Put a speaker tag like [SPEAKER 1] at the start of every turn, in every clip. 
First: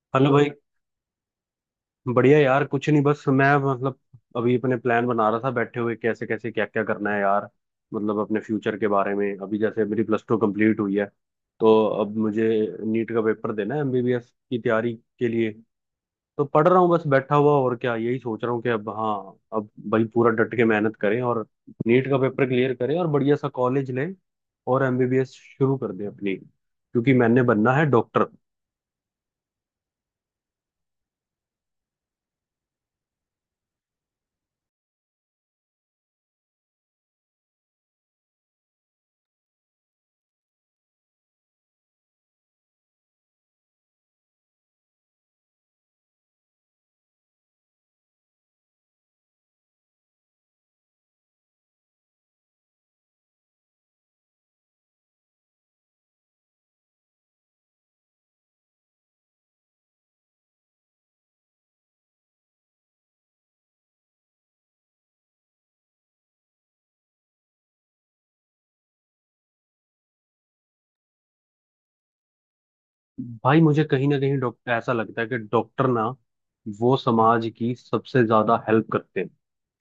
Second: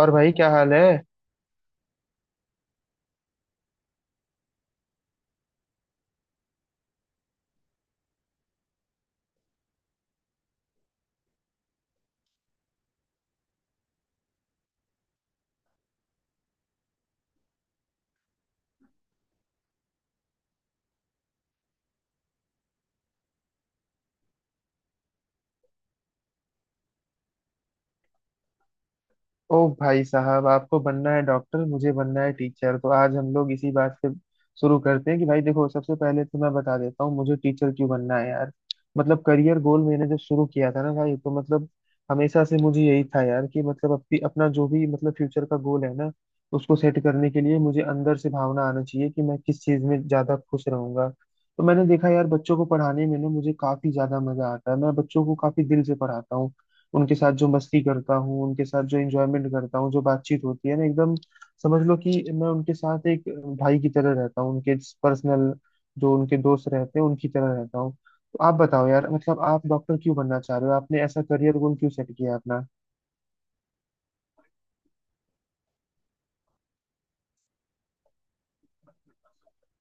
[SPEAKER 1] और
[SPEAKER 2] हेलो
[SPEAKER 1] भाई क्या
[SPEAKER 2] भाई।
[SPEAKER 1] हाल है।
[SPEAKER 2] बढ़िया यार, कुछ नहीं, बस मैं मतलब अभी अपने प्लान बना रहा था, बैठे हुए कैसे कैसे, क्या क्या करना है यार। मतलब अपने फ्यूचर के बारे में। अभी जैसे मेरी प्लस टू कंप्लीट हुई है, तो अब मुझे नीट का पेपर देना है, एमबीबीएस की तैयारी के लिए। तो पढ़ रहा हूँ, बस बैठा हुआ, और क्या, यही सोच रहा हूँ कि अब, हाँ, अब भाई पूरा डट के मेहनत करें और नीट का पेपर क्लियर करें और बढ़िया सा कॉलेज लें और एमबीबीएस शुरू कर दें अपनी, क्योंकि मैंने बनना है डॉक्टर।
[SPEAKER 1] ओ भाई साहब, आपको बनना है डॉक्टर, मुझे बनना है टीचर। तो आज हम लोग इसी बात से शुरू करते हैं कि भाई देखो, सबसे पहले तो मैं बता देता हूँ मुझे टीचर क्यों बनना है यार। मतलब करियर गोल मैंने जब शुरू किया था ना भाई, तो मतलब हमेशा से मुझे यही था यार कि मतलब अपनी अपना जो भी मतलब फ्यूचर का गोल है ना, उसको सेट करने के लिए मुझे अंदर से भावना आना चाहिए कि मैं किस चीज़ में ज़्यादा खुश रहूंगा। तो मैंने देखा यार, बच्चों को पढ़ाने में ना मुझे काफ़ी ज़्यादा मज़ा आता है। मैं बच्चों को काफ़ी दिल से पढ़ाता हूँ, उनके साथ जो मस्ती करता हूँ, उनके साथ जो एंजॉयमेंट करता हूँ, जो बातचीत होती है ना एकदम, समझ लो कि मैं उनके साथ एक भाई की तरह रहता हूँ, उनके पर्सनल जो उनके दोस्त रहते हैं उनकी तरह रहता हूँ। तो आप बताओ यार, मतलब आप डॉक्टर क्यों बनना चाह रहे हो, आपने ऐसा करियर गोल क्यों सेट किया अपना।
[SPEAKER 2] भाई, मुझे कहीं ना कहीं डॉक्टर, ऐसा लगता है कि डॉक्टर ना वो समाज की सबसे ज्यादा हेल्प करते हैं।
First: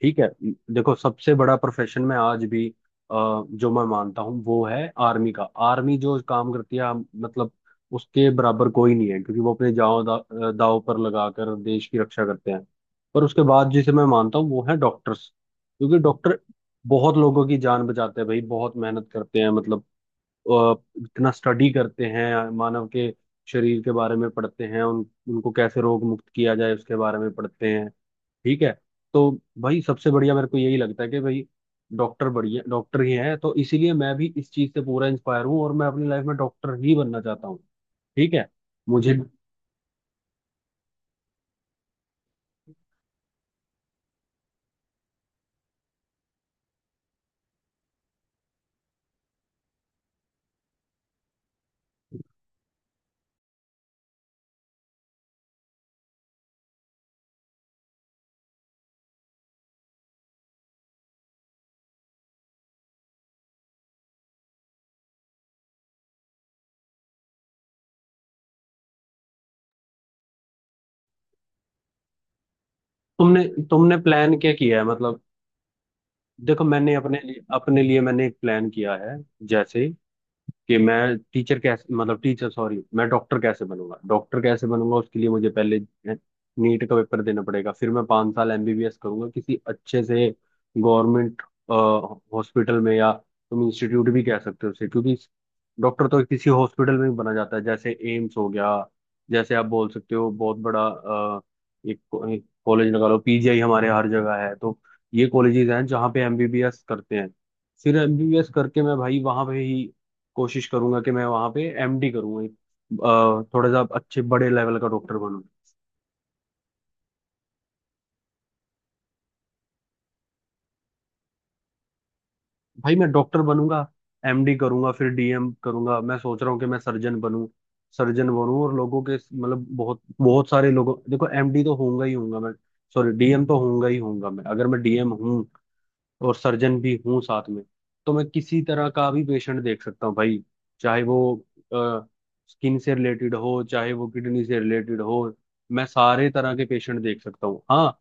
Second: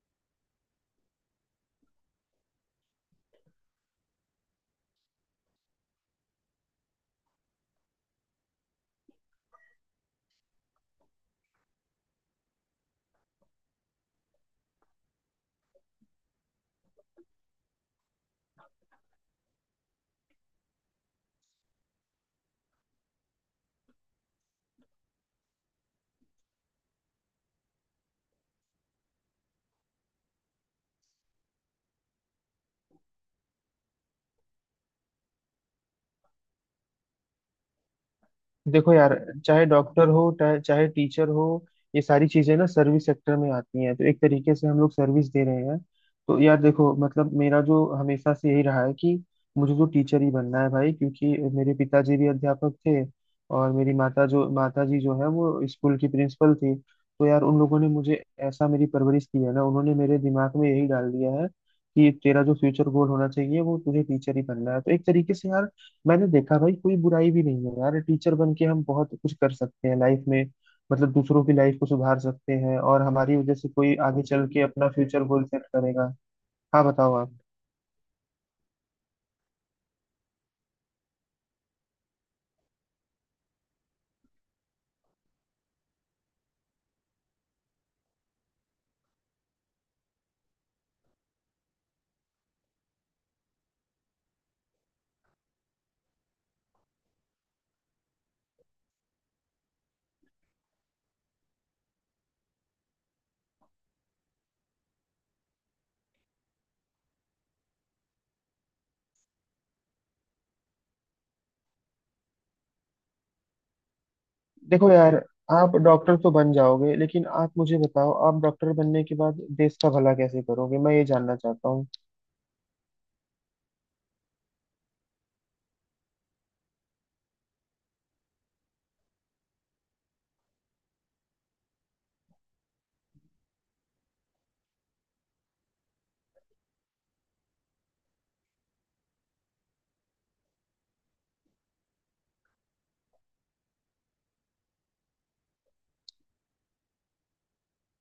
[SPEAKER 2] ठीक है। देखो, सबसे बड़ा प्रोफेशन में आज भी जो मैं मानता हूँ वो है आर्मी का। आर्मी जो काम करती है, मतलब उसके बराबर कोई नहीं है, क्योंकि वो अपने जान दाव पर लगाकर देश की रक्षा करते हैं। पर उसके बाद जिसे मैं मानता हूँ वो है डॉक्टर्स, क्योंकि डॉक्टर बहुत लोगों की जान बचाते हैं भाई, बहुत मेहनत करते हैं, मतलब अ, इतना स्टडी करते हैं, मानव के शरीर के बारे में पढ़ते हैं, उन उनको कैसे रोग मुक्त किया जाए उसके बारे में पढ़ते हैं। ठीक है। तो भाई, सबसे बढ़िया मेरे को यही लगता है कि भाई डॉक्टर बढ़िया, डॉक्टर ही हैं, तो इसीलिए मैं भी इस चीज़ से पूरा इंस्पायर हूँ और मैं अपनी लाइफ में डॉक्टर ही बनना चाहता हूँ। ठीक है।
[SPEAKER 1] देखो
[SPEAKER 2] मुझे,
[SPEAKER 1] यार, चाहे डॉक्टर हो चाहे टीचर हो, ये सारी चीजें ना सर्विस सेक्टर में आती हैं, तो एक तरीके से हम लोग सर्विस दे रहे हैं। तो यार देखो, मतलब मेरा जो हमेशा से यही रहा है कि मुझे तो टीचर ही बनना है भाई, क्योंकि मेरे पिताजी भी अध्यापक थे और मेरी माता जी जो है वो स्कूल की प्रिंसिपल थी। तो यार उन लोगों ने मुझे ऐसा, मेरी परवरिश की है ना, उन्होंने मेरे दिमाग में यही डाल दिया है कि तेरा जो फ्यूचर गोल होना चाहिए वो तुझे टीचर ही बनना है। तो एक तरीके से यार मैंने देखा भाई, कोई बुराई भी नहीं है यार, टीचर बन के हम बहुत कुछ कर सकते हैं लाइफ में। मतलब दूसरों की लाइफ को सुधार सकते हैं, और हमारी
[SPEAKER 2] तुमने
[SPEAKER 1] वजह से कोई
[SPEAKER 2] तुमने
[SPEAKER 1] आगे
[SPEAKER 2] प्लान
[SPEAKER 1] चल
[SPEAKER 2] क्या
[SPEAKER 1] के
[SPEAKER 2] किया है,
[SPEAKER 1] अपना
[SPEAKER 2] मतलब?
[SPEAKER 1] फ्यूचर गोल सेट करेगा।
[SPEAKER 2] देखो,
[SPEAKER 1] हाँ
[SPEAKER 2] मैंने
[SPEAKER 1] बताओ आप।
[SPEAKER 2] अपने लिए मैंने एक प्लान किया है। जैसे कि मैं टीचर कैसे, मतलब टीचर सॉरी, मैं डॉक्टर कैसे बनूंगा, उसके लिए मुझे पहले नीट का पेपर देना पड़ेगा। फिर मैं 5 साल एमबीबीएस करूंगा किसी अच्छे से गवर्नमेंट हॉस्पिटल में, या तुम इंस्टीट्यूट भी कह सकते हो उसे, क्योंकि डॉक्टर तो किसी हॉस्पिटल में भी बना जाता है। जैसे एम्स हो गया, जैसे आप बोल सकते हो बहुत बड़ा एक कॉलेज लगा लो, पीजीआई, हमारे हर जगह है। तो ये कॉलेजेस हैं जहाँ पे एमबीबीएस करते हैं। फिर एमबीबीएस करके मैं भाई वहां पे ही कोशिश करूंगा कि मैं वहां पे एमडी करूंगा, एक थोड़ा सा अच्छे बड़े लेवल का
[SPEAKER 1] देखो यार,
[SPEAKER 2] डॉक्टर बनूं।
[SPEAKER 1] आप डॉक्टर तो बन जाओगे, लेकिन आप मुझे बताओ, आप डॉक्टर बनने के बाद देश का भला कैसे करोगे, मैं ये जानना चाहता हूँ।
[SPEAKER 2] भाई, मैं डॉक्टर बनूंगा, एमडी करूंगा, फिर डीएम करूंगा। मैं सोच रहा हूँ कि मैं सर्जन बनूं। सर्जन बनूं और लोगों के, मतलब बहुत बहुत सारे लोगों, देखो एमडी तो होऊंगा ही होऊंगा मैं, सॉरी डीएम तो होऊंगा ही होऊंगा मैं। अगर मैं डीएम हूँ और सर्जन भी हूँ साथ में, तो मैं किसी तरह का भी पेशेंट देख सकता हूँ भाई। चाहे वो स्किन से रिलेटेड हो, चाहे वो किडनी से रिलेटेड हो, मैं सारे तरह के पेशेंट देख सकता हूँ, हाँ।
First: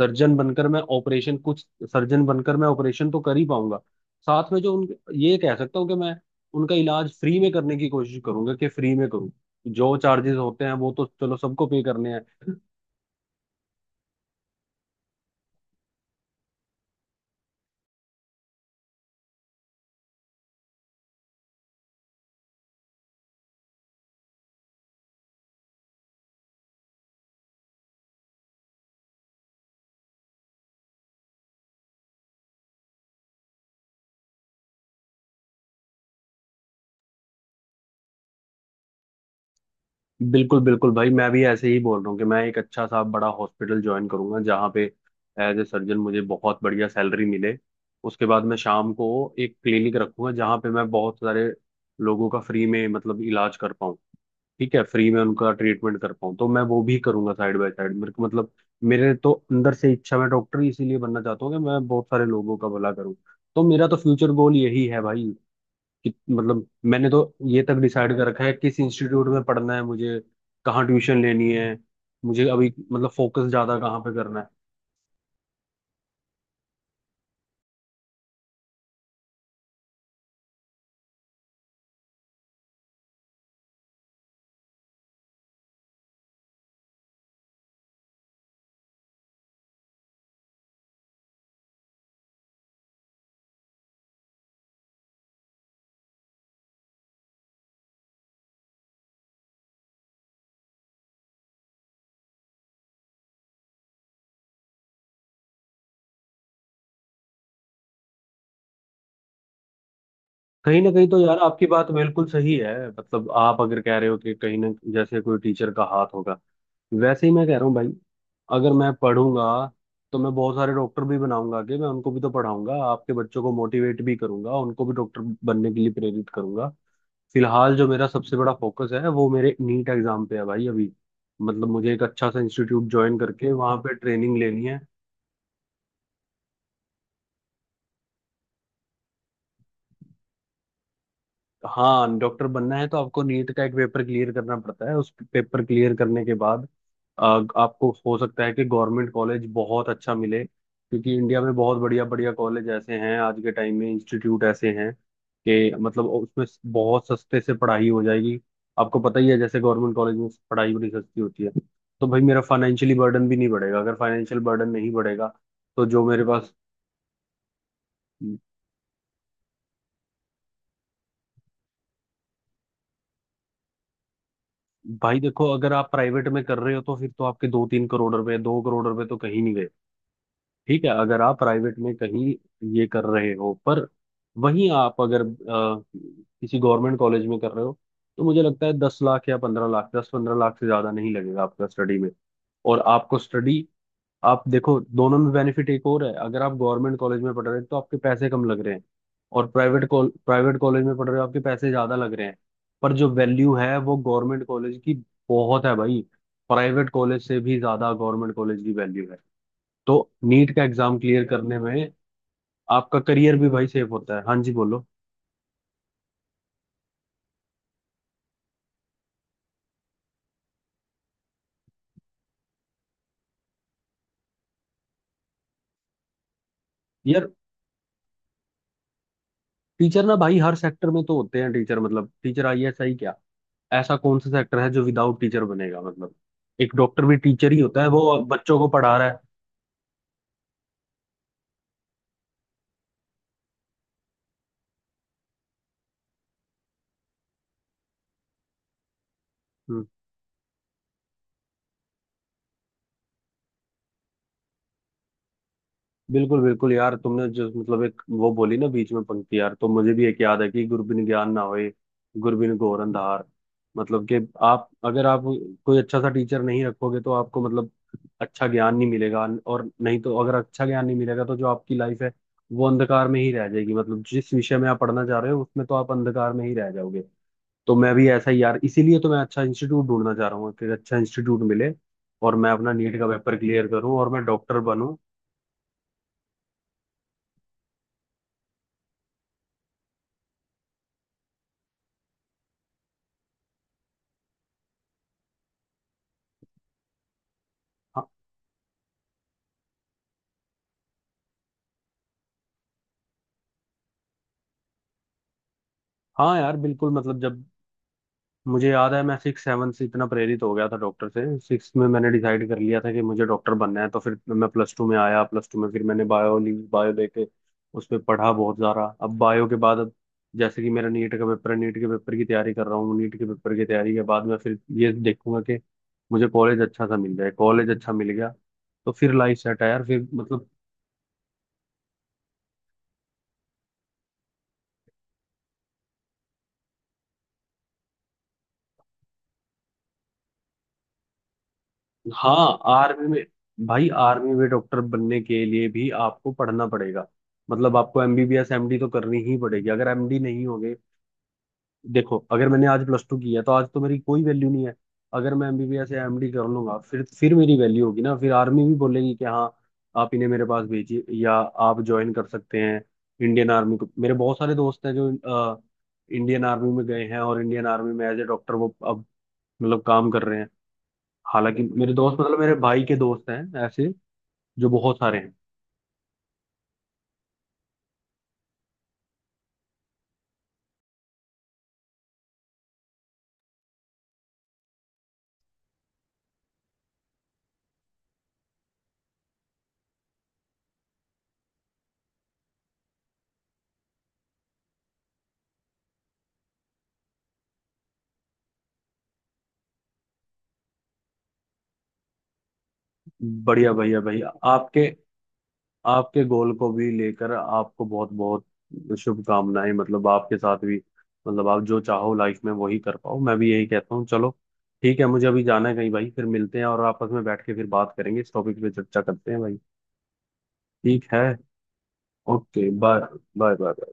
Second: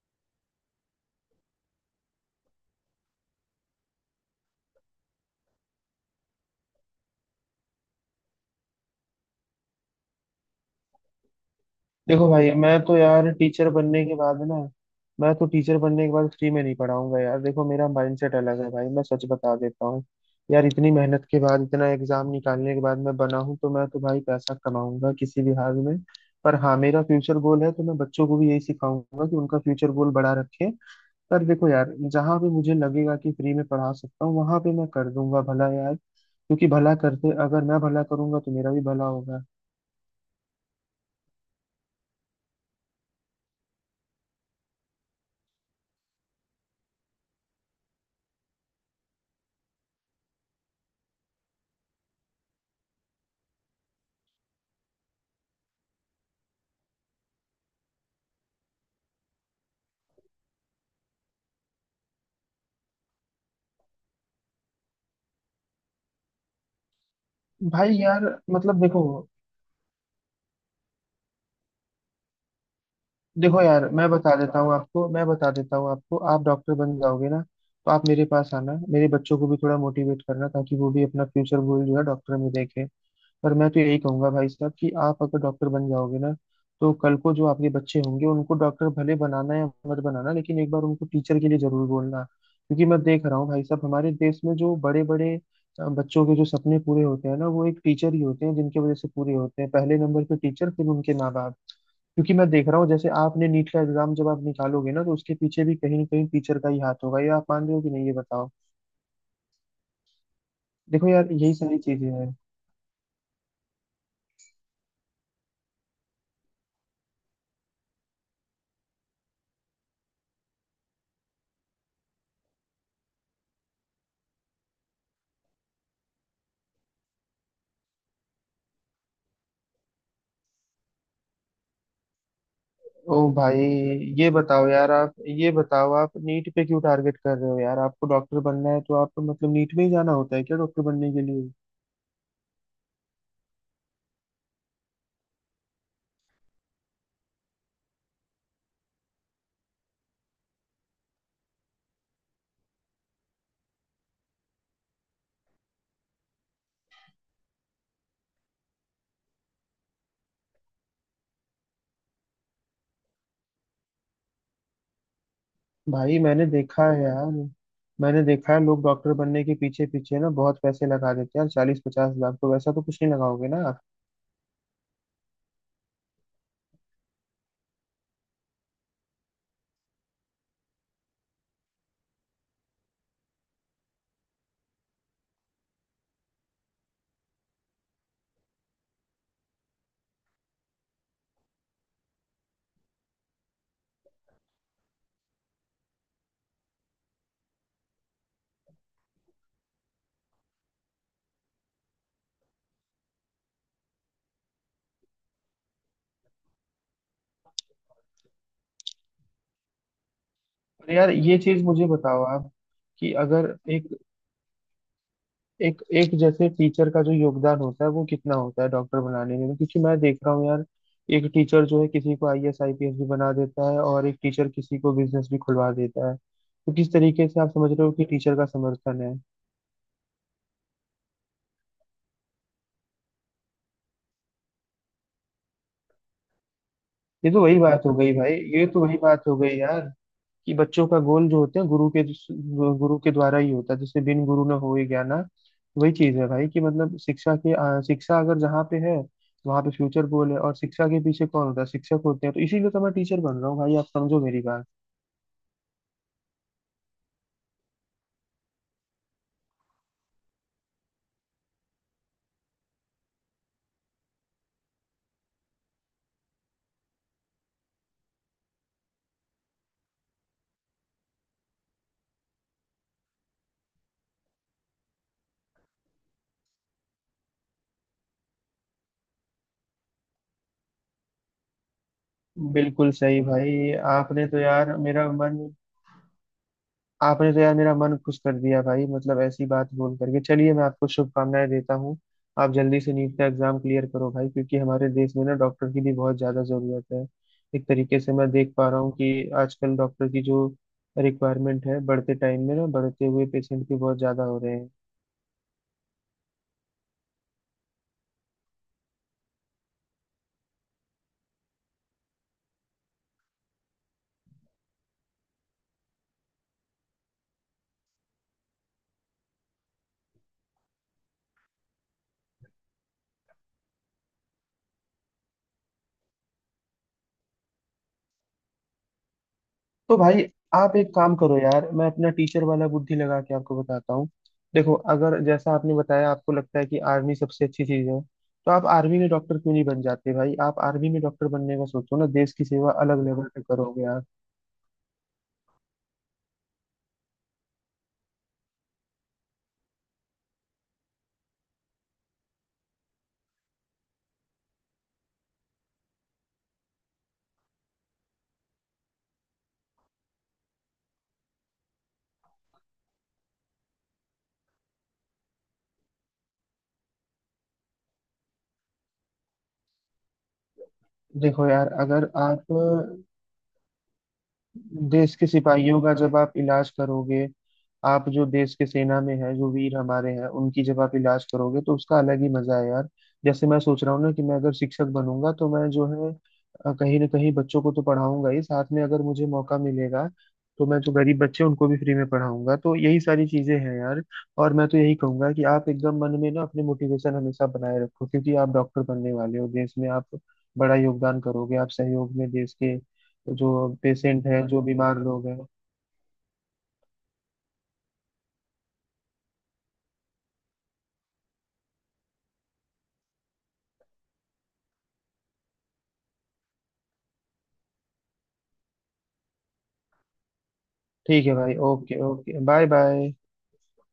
[SPEAKER 2] सर्जन बनकर मैं ऑपरेशन कुछ सर्जन बनकर मैं ऑपरेशन तो कर ही पाऊंगा। साथ में जो उन, ये कह सकता हूँ कि मैं उनका इलाज फ्री में करने की कोशिश करूंगा, कि फ्री में करूँ। जो चार्जेस होते हैं वो तो चलो सबको पे करने
[SPEAKER 1] देखो भाई,
[SPEAKER 2] हैं।
[SPEAKER 1] मैं तो यार टीचर बनने के बाद ना, मैं तो टीचर बनने के बाद फ्री में नहीं पढ़ाऊंगा यार। देखो, मेरा माइंडसेट अलग है भाई, मैं सच बता देता हूँ यार। इतनी मेहनत के बाद, इतना एग्जाम निकालने के बाद मैं बना हूँ, तो मैं तो भाई पैसा कमाऊंगा किसी भी हाल में। पर हाँ, मेरा फ्यूचर गोल है, तो मैं बच्चों को भी यही सिखाऊंगा कि उनका फ्यूचर गोल बड़ा रखें। पर देखो यार, जहाँ पे मुझे लगेगा कि फ्री में पढ़ा सकता हूँ, वहां पे मैं कर दूंगा भला यार, क्योंकि भला करते, अगर मैं भला करूंगा तो मेरा भी भला होगा।
[SPEAKER 2] बिल्कुल बिल्कुल भाई, मैं भी ऐसे ही बोल रहा हूँ कि मैं एक अच्छा सा बड़ा हॉस्पिटल ज्वाइन करूंगा जहाँ पे एज ए सर्जन मुझे बहुत बढ़िया सैलरी मिले। उसके बाद मैं शाम को एक क्लिनिक रखूंगा, जहाँ पे मैं बहुत सारे लोगों का फ्री में, मतलब इलाज कर पाऊँ। ठीक है, फ्री में उनका ट्रीटमेंट कर पाऊँ, तो मैं वो भी करूंगा साइड बाय साइड। मेरे को मतलब, मेरे तो अंदर से इच्छा, मैं डॉक्टर ही इसीलिए बनना चाहता हूँ कि मैं बहुत सारे लोगों का भला करूँ। तो मेरा तो फ्यूचर गोल यही है भाई। कि मतलब मैंने तो ये तक
[SPEAKER 1] भाई
[SPEAKER 2] डिसाइड
[SPEAKER 1] यार,
[SPEAKER 2] कर रखा है किस
[SPEAKER 1] मतलब देखो,
[SPEAKER 2] इंस्टीट्यूट में पढ़ना है मुझे, कहाँ ट्यूशन लेनी है मुझे, अभी मतलब फोकस
[SPEAKER 1] देखो
[SPEAKER 2] ज्यादा
[SPEAKER 1] यार
[SPEAKER 2] कहाँ
[SPEAKER 1] मैं
[SPEAKER 2] पे
[SPEAKER 1] बता
[SPEAKER 2] करना है।
[SPEAKER 1] देता हूँ आपको, मैं बता देता हूँ आपको, आप डॉक्टर बन जाओगे ना, तो आप मेरे पास आना, मेरे बच्चों को भी थोड़ा मोटिवेट करना, ताकि वो भी अपना फ्यूचर गोल जो है डॉक्टर में देखें। और मैं तो यही कहूंगा भाई साहब कि आप अगर डॉक्टर बन जाओगे ना, तो कल को जो आपके बच्चे होंगे, उनको डॉक्टर भले बनाना या मत बनाना, लेकिन एक बार उनको टीचर के लिए जरूर बोलना। क्योंकि मैं देख रहा हूँ भाई साहब, हमारे देश में जो बड़े बड़े बच्चों के जो सपने पूरे होते हैं ना, वो एक टीचर ही होते हैं जिनकी वजह से पूरे होते हैं। पहले नंबर पे टीचर, फिर उनके माँ बाप। क्योंकि मैं देख रहा हूँ, जैसे आपने नीट का एग्जाम जब आप निकालोगे ना, तो उसके पीछे भी कहीं ना कहीं टीचर का ही हाथ होगा। ये आप मान रहे हो कि नहीं, ये बताओ।
[SPEAKER 2] कहीं ना कहीं
[SPEAKER 1] देखो
[SPEAKER 2] तो
[SPEAKER 1] यार,
[SPEAKER 2] यार
[SPEAKER 1] यही
[SPEAKER 2] आपकी
[SPEAKER 1] सारी
[SPEAKER 2] बात
[SPEAKER 1] चीजें
[SPEAKER 2] बिल्कुल
[SPEAKER 1] हैं।
[SPEAKER 2] सही है। मतलब आप अगर कह रहे हो कि कहीं ना जैसे कोई टीचर का हाथ होगा, वैसे ही मैं कह रहा हूँ भाई, अगर मैं पढ़ूंगा तो मैं बहुत सारे डॉक्टर भी बनाऊंगा, कि मैं उनको भी तो पढ़ाऊंगा, आपके बच्चों को मोटिवेट भी करूंगा, उनको भी डॉक्टर बनने के लिए प्रेरित करूंगा। फिलहाल जो मेरा सबसे बड़ा फोकस है वो मेरे नीट एग्जाम पे है भाई अभी। मतलब मुझे एक अच्छा सा इंस्टीट्यूट
[SPEAKER 1] ओ
[SPEAKER 2] ज्वाइन करके
[SPEAKER 1] भाई,
[SPEAKER 2] वहां पे
[SPEAKER 1] ये
[SPEAKER 2] ट्रेनिंग लेनी
[SPEAKER 1] बताओ
[SPEAKER 2] है।
[SPEAKER 1] यार, आप ये बताओ, आप नीट पे क्यों टारगेट कर रहे हो यार। आपको डॉक्टर बनना है, तो आपको मतलब नीट में ही जाना होता है क्या डॉक्टर बनने के लिए?
[SPEAKER 2] हाँ, डॉक्टर बनना है तो आपको नीट का एक पेपर क्लियर करना पड़ता है। उस पेपर क्लियर करने के बाद अ, आपको हो सकता है कि गवर्नमेंट कॉलेज बहुत अच्छा मिले, क्योंकि इंडिया में बहुत बढ़िया बढ़िया कॉलेज ऐसे हैं आज के टाइम में, इंस्टीट्यूट ऐसे हैं कि मतलब उसमें बहुत सस्ते से पढ़ाई हो जाएगी। आपको पता ही है जैसे गवर्नमेंट कॉलेज में पढ़ाई बड़ी सस्ती होती है। तो भाई मेरा फाइनेंशियली बर्डन भी नहीं बढ़ेगा। अगर फाइनेंशियल बर्डन नहीं बढ़ेगा तो जो
[SPEAKER 1] भाई
[SPEAKER 2] मेरे
[SPEAKER 1] मैंने
[SPEAKER 2] पास।
[SPEAKER 1] देखा है यार, मैंने देखा है, लोग डॉक्टर बनने के पीछे पीछे ना बहुत पैसे लगा देते हैं यार, 40-50 लाख। तो वैसा तो कुछ नहीं लगाओगे ना आप?
[SPEAKER 2] भाई देखो, अगर आप प्राइवेट में कर रहे हो तो फिर तो आपके 2-3 करोड़ रुपए, 2 करोड़ रुपए तो कहीं नहीं गए। ठीक है, अगर आप प्राइवेट में कहीं ये कर रहे हो। पर वहीं आप अगर किसी गवर्नमेंट कॉलेज में कर रहे हो, तो मुझे लगता है 10 लाख या 15 लाख, 10-15 लाख से ज्यादा नहीं लगेगा आपका स्टडी में। और आपको स्टडी, आप देखो, दोनों में बेनिफिट एक और है। अगर आप गवर्नमेंट कॉलेज में पढ़ रहे हैं तो आपके पैसे कम लग रहे हैं, और प्राइवेट कॉलेज में पढ़ रहे हो आपके पैसे ज्यादा लग रहे हैं। पर जो वैल्यू है वो गवर्नमेंट कॉलेज की बहुत है भाई, प्राइवेट कॉलेज से भी ज्यादा गवर्नमेंट कॉलेज की वैल्यू है। तो नीट का
[SPEAKER 1] पर
[SPEAKER 2] एग्जाम
[SPEAKER 1] यार
[SPEAKER 2] क्लियर
[SPEAKER 1] ये
[SPEAKER 2] करने
[SPEAKER 1] चीज
[SPEAKER 2] में
[SPEAKER 1] मुझे बताओ आप,
[SPEAKER 2] आपका
[SPEAKER 1] कि
[SPEAKER 2] करियर भी
[SPEAKER 1] अगर
[SPEAKER 2] भाई
[SPEAKER 1] एक,
[SPEAKER 2] सेफ होता है। हाँ जी, बोलो।
[SPEAKER 1] एक जैसे टीचर का जो योगदान होता है, वो कितना होता है डॉक्टर बनाने में। क्योंकि मैं देख रहा हूँ यार, एक टीचर जो है किसी को आईएएस आईपीएस भी बना देता है, और एक टीचर किसी को बिजनेस भी खुलवा देता है। तो किस
[SPEAKER 2] यार,
[SPEAKER 1] तरीके से आप समझ रहे हो कि टीचर का समर्थन है?
[SPEAKER 2] टीचर ना भाई हर सेक्टर में तो होते हैं टीचर, मतलब टीचर, आईएएस, आई क्या, ऐसा कौन सा सेक्टर है जो विदाउट टीचर बनेगा, मतलब। एक डॉक्टर भी
[SPEAKER 1] ये तो
[SPEAKER 2] टीचर
[SPEAKER 1] वही
[SPEAKER 2] ही होता
[SPEAKER 1] बात
[SPEAKER 2] है,
[SPEAKER 1] हो गई
[SPEAKER 2] वो
[SPEAKER 1] भाई,
[SPEAKER 2] बच्चों
[SPEAKER 1] ये
[SPEAKER 2] को
[SPEAKER 1] तो
[SPEAKER 2] पढ़ा
[SPEAKER 1] वही
[SPEAKER 2] रहा
[SPEAKER 1] बात हो गई यार, कि बच्चों का गोल जो होते हैं गुरु के द्वारा ही होता है। जैसे बिन गुरु न होए ज्ञान, वही चीज है भाई कि मतलब शिक्षा अगर जहाँ पे है, वहां पे
[SPEAKER 2] है।
[SPEAKER 1] फ्यूचर गोल है। और शिक्षा के पीछे कौन होता है, शिक्षक होते हैं। तो इसीलिए तो मैं टीचर बन रहा हूँ भाई, आप समझो मेरी बात।
[SPEAKER 2] बिल्कुल बिल्कुल यार, तुमने जो मतलब एक वो बोली ना बीच में पंक्ति यार, तो मुझे भी एक याद है कि गुरबिन ज्ञान ना होए, गुरबिन घोर अंधार। मतलब कि आप अगर आप कोई अच्छा सा टीचर नहीं रखोगे तो आपको, मतलब अच्छा ज्ञान नहीं मिलेगा, और नहीं तो अगर अच्छा ज्ञान नहीं मिलेगा तो जो आपकी लाइफ है वो अंधकार में ही रह जाएगी। मतलब जिस विषय में आप पढ़ना चाह रहे हो उसमें तो आप अंधकार में ही रह जाओगे। तो मैं भी ऐसा ही यार, इसीलिए तो मैं अच्छा इंस्टीट्यूट ढूंढना चाह रहा हूँ कि अच्छा इंस्टीट्यूट मिले और मैं अपना
[SPEAKER 1] बिल्कुल
[SPEAKER 2] नीट का
[SPEAKER 1] सही
[SPEAKER 2] पेपर क्लियर
[SPEAKER 1] भाई,
[SPEAKER 2] करूँ और मैं डॉक्टर बनूँ।
[SPEAKER 1] आपने तो यार मेरा मन खुश कर दिया भाई, मतलब ऐसी बात बोल करके। चलिए, मैं आपको शुभकामनाएं देता हूँ, आप जल्दी से नीट का एग्जाम क्लियर करो भाई। क्योंकि हमारे देश में ना डॉक्टर की भी बहुत ज्यादा जरूरत है। एक तरीके से मैं देख पा रहा हूँ कि आजकल डॉक्टर की जो रिक्वायरमेंट है, बढ़ते टाइम में ना बढ़ते हुए पेशेंट भी बहुत ज्यादा हो रहे हैं।
[SPEAKER 2] हाँ यार बिल्कुल। मतलब जब, मुझे याद है, मैं 6-7 से इतना प्रेरित हो गया था डॉक्टर से। 6 में मैंने डिसाइड कर लिया था कि मुझे डॉक्टर बनना है। तो फिर मैं प्लस टू में आया, प्लस टू में फिर मैंने बायो ली, बायो लेके उस पर पढ़ा बहुत सारा। अब बायो के बाद अब जैसे कि मेरा नीट का पेपर है, नीट के पेपर की तैयारी कर रहा हूँ। नीट के पेपर की तैयारी के बाद मैं फिर ये देखूंगा कि मुझे कॉलेज अच्छा सा मिल जाए। कॉलेज अच्छा मिल गया तो फिर लाइफ सेट है यार,
[SPEAKER 1] तो
[SPEAKER 2] फिर
[SPEAKER 1] भाई,
[SPEAKER 2] मतलब।
[SPEAKER 1] आप एक काम करो यार, मैं अपना टीचर वाला बुद्धि लगा के आपको बताता हूँ। देखो, अगर जैसा आपने बताया आपको लगता है कि आर्मी सबसे अच्छी चीज है, तो आप आर्मी में डॉक्टर क्यों नहीं बन जाते भाई? आप आर्मी में डॉक्टर बनने का सोचो ना, देश की
[SPEAKER 2] हाँ,
[SPEAKER 1] सेवा अलग
[SPEAKER 2] आर्मी में,
[SPEAKER 1] लेवल पे करोगे
[SPEAKER 2] भाई
[SPEAKER 1] आप।
[SPEAKER 2] आर्मी में डॉक्टर बनने के लिए भी आपको पढ़ना पड़ेगा। मतलब आपको एमबीबीएस एमडी तो करनी ही पड़ेगी। अगर एमडी नहीं होगे, देखो अगर मैंने आज प्लस टू किया तो आज तो मेरी कोई वैल्यू नहीं है। अगर मैं एमबीबीएस या एमडी कर लूंगा, फिर मेरी वैल्यू होगी ना, फिर आर्मी भी बोलेगी कि हाँ, आप इन्हें मेरे पास भेजिए, या आप ज्वाइन कर सकते हैं इंडियन आर्मी को। मेरे बहुत सारे दोस्त हैं जो अ, इंडियन आर्मी में गए हैं और इंडियन आर्मी में एज ए डॉक्टर वो अब, मतलब काम कर रहे हैं।
[SPEAKER 1] देखो
[SPEAKER 2] हालांकि
[SPEAKER 1] यार,
[SPEAKER 2] मेरे
[SPEAKER 1] अगर
[SPEAKER 2] दोस्त, मतलब
[SPEAKER 1] आप
[SPEAKER 2] मेरे भाई के दोस्त हैं ऐसे, जो बहुत
[SPEAKER 1] देश
[SPEAKER 2] सारे
[SPEAKER 1] के
[SPEAKER 2] हैं।
[SPEAKER 1] सिपाहियों का जब आप इलाज करोगे, आप जो देश के सेना में है, जो वीर हमारे हैं, उनकी जब आप इलाज करोगे, तो उसका अलग ही मजा है यार। जैसे मैं सोच रहा हूँ ना, कि मैं अगर शिक्षक बनूंगा, तो मैं जो है कहीं ना कहीं बच्चों को तो पढ़ाऊंगा ही। साथ में अगर मुझे मौका मिलेगा, तो मैं जो गरीब बच्चे हैं, उनको भी फ्री में पढ़ाऊंगा। तो यही सारी चीजें हैं यार। और मैं तो यही कहूंगा कि आप एकदम मन में ना अपने मोटिवेशन हमेशा बनाए रखो, क्योंकि आप डॉक्टर बनने वाले हो। देश में आप बड़ा योगदान करोगे, आप सहयोग में, देश के जो
[SPEAKER 2] बढ़िया भैया,
[SPEAKER 1] पेशेंट
[SPEAKER 2] भैया
[SPEAKER 1] है, जो
[SPEAKER 2] आपके,
[SPEAKER 1] बीमार लोग हैं।
[SPEAKER 2] आपके गोल को भी लेकर आपको बहुत बहुत शुभकामनाएं। मतलब आपके साथ भी, मतलब आप जो चाहो लाइफ में वही कर पाओ, मैं भी यही कहता हूँ। चलो ठीक है, मुझे अभी जाना है कहीं भाई, फिर मिलते हैं और आपस में बैठ के फिर बात करेंगे, इस टॉपिक पे चर्चा करते हैं भाई। ठीक है,
[SPEAKER 1] ठीक है भाई, okay okay, bye
[SPEAKER 2] okay. Bye
[SPEAKER 1] bye.
[SPEAKER 2] Bye bye.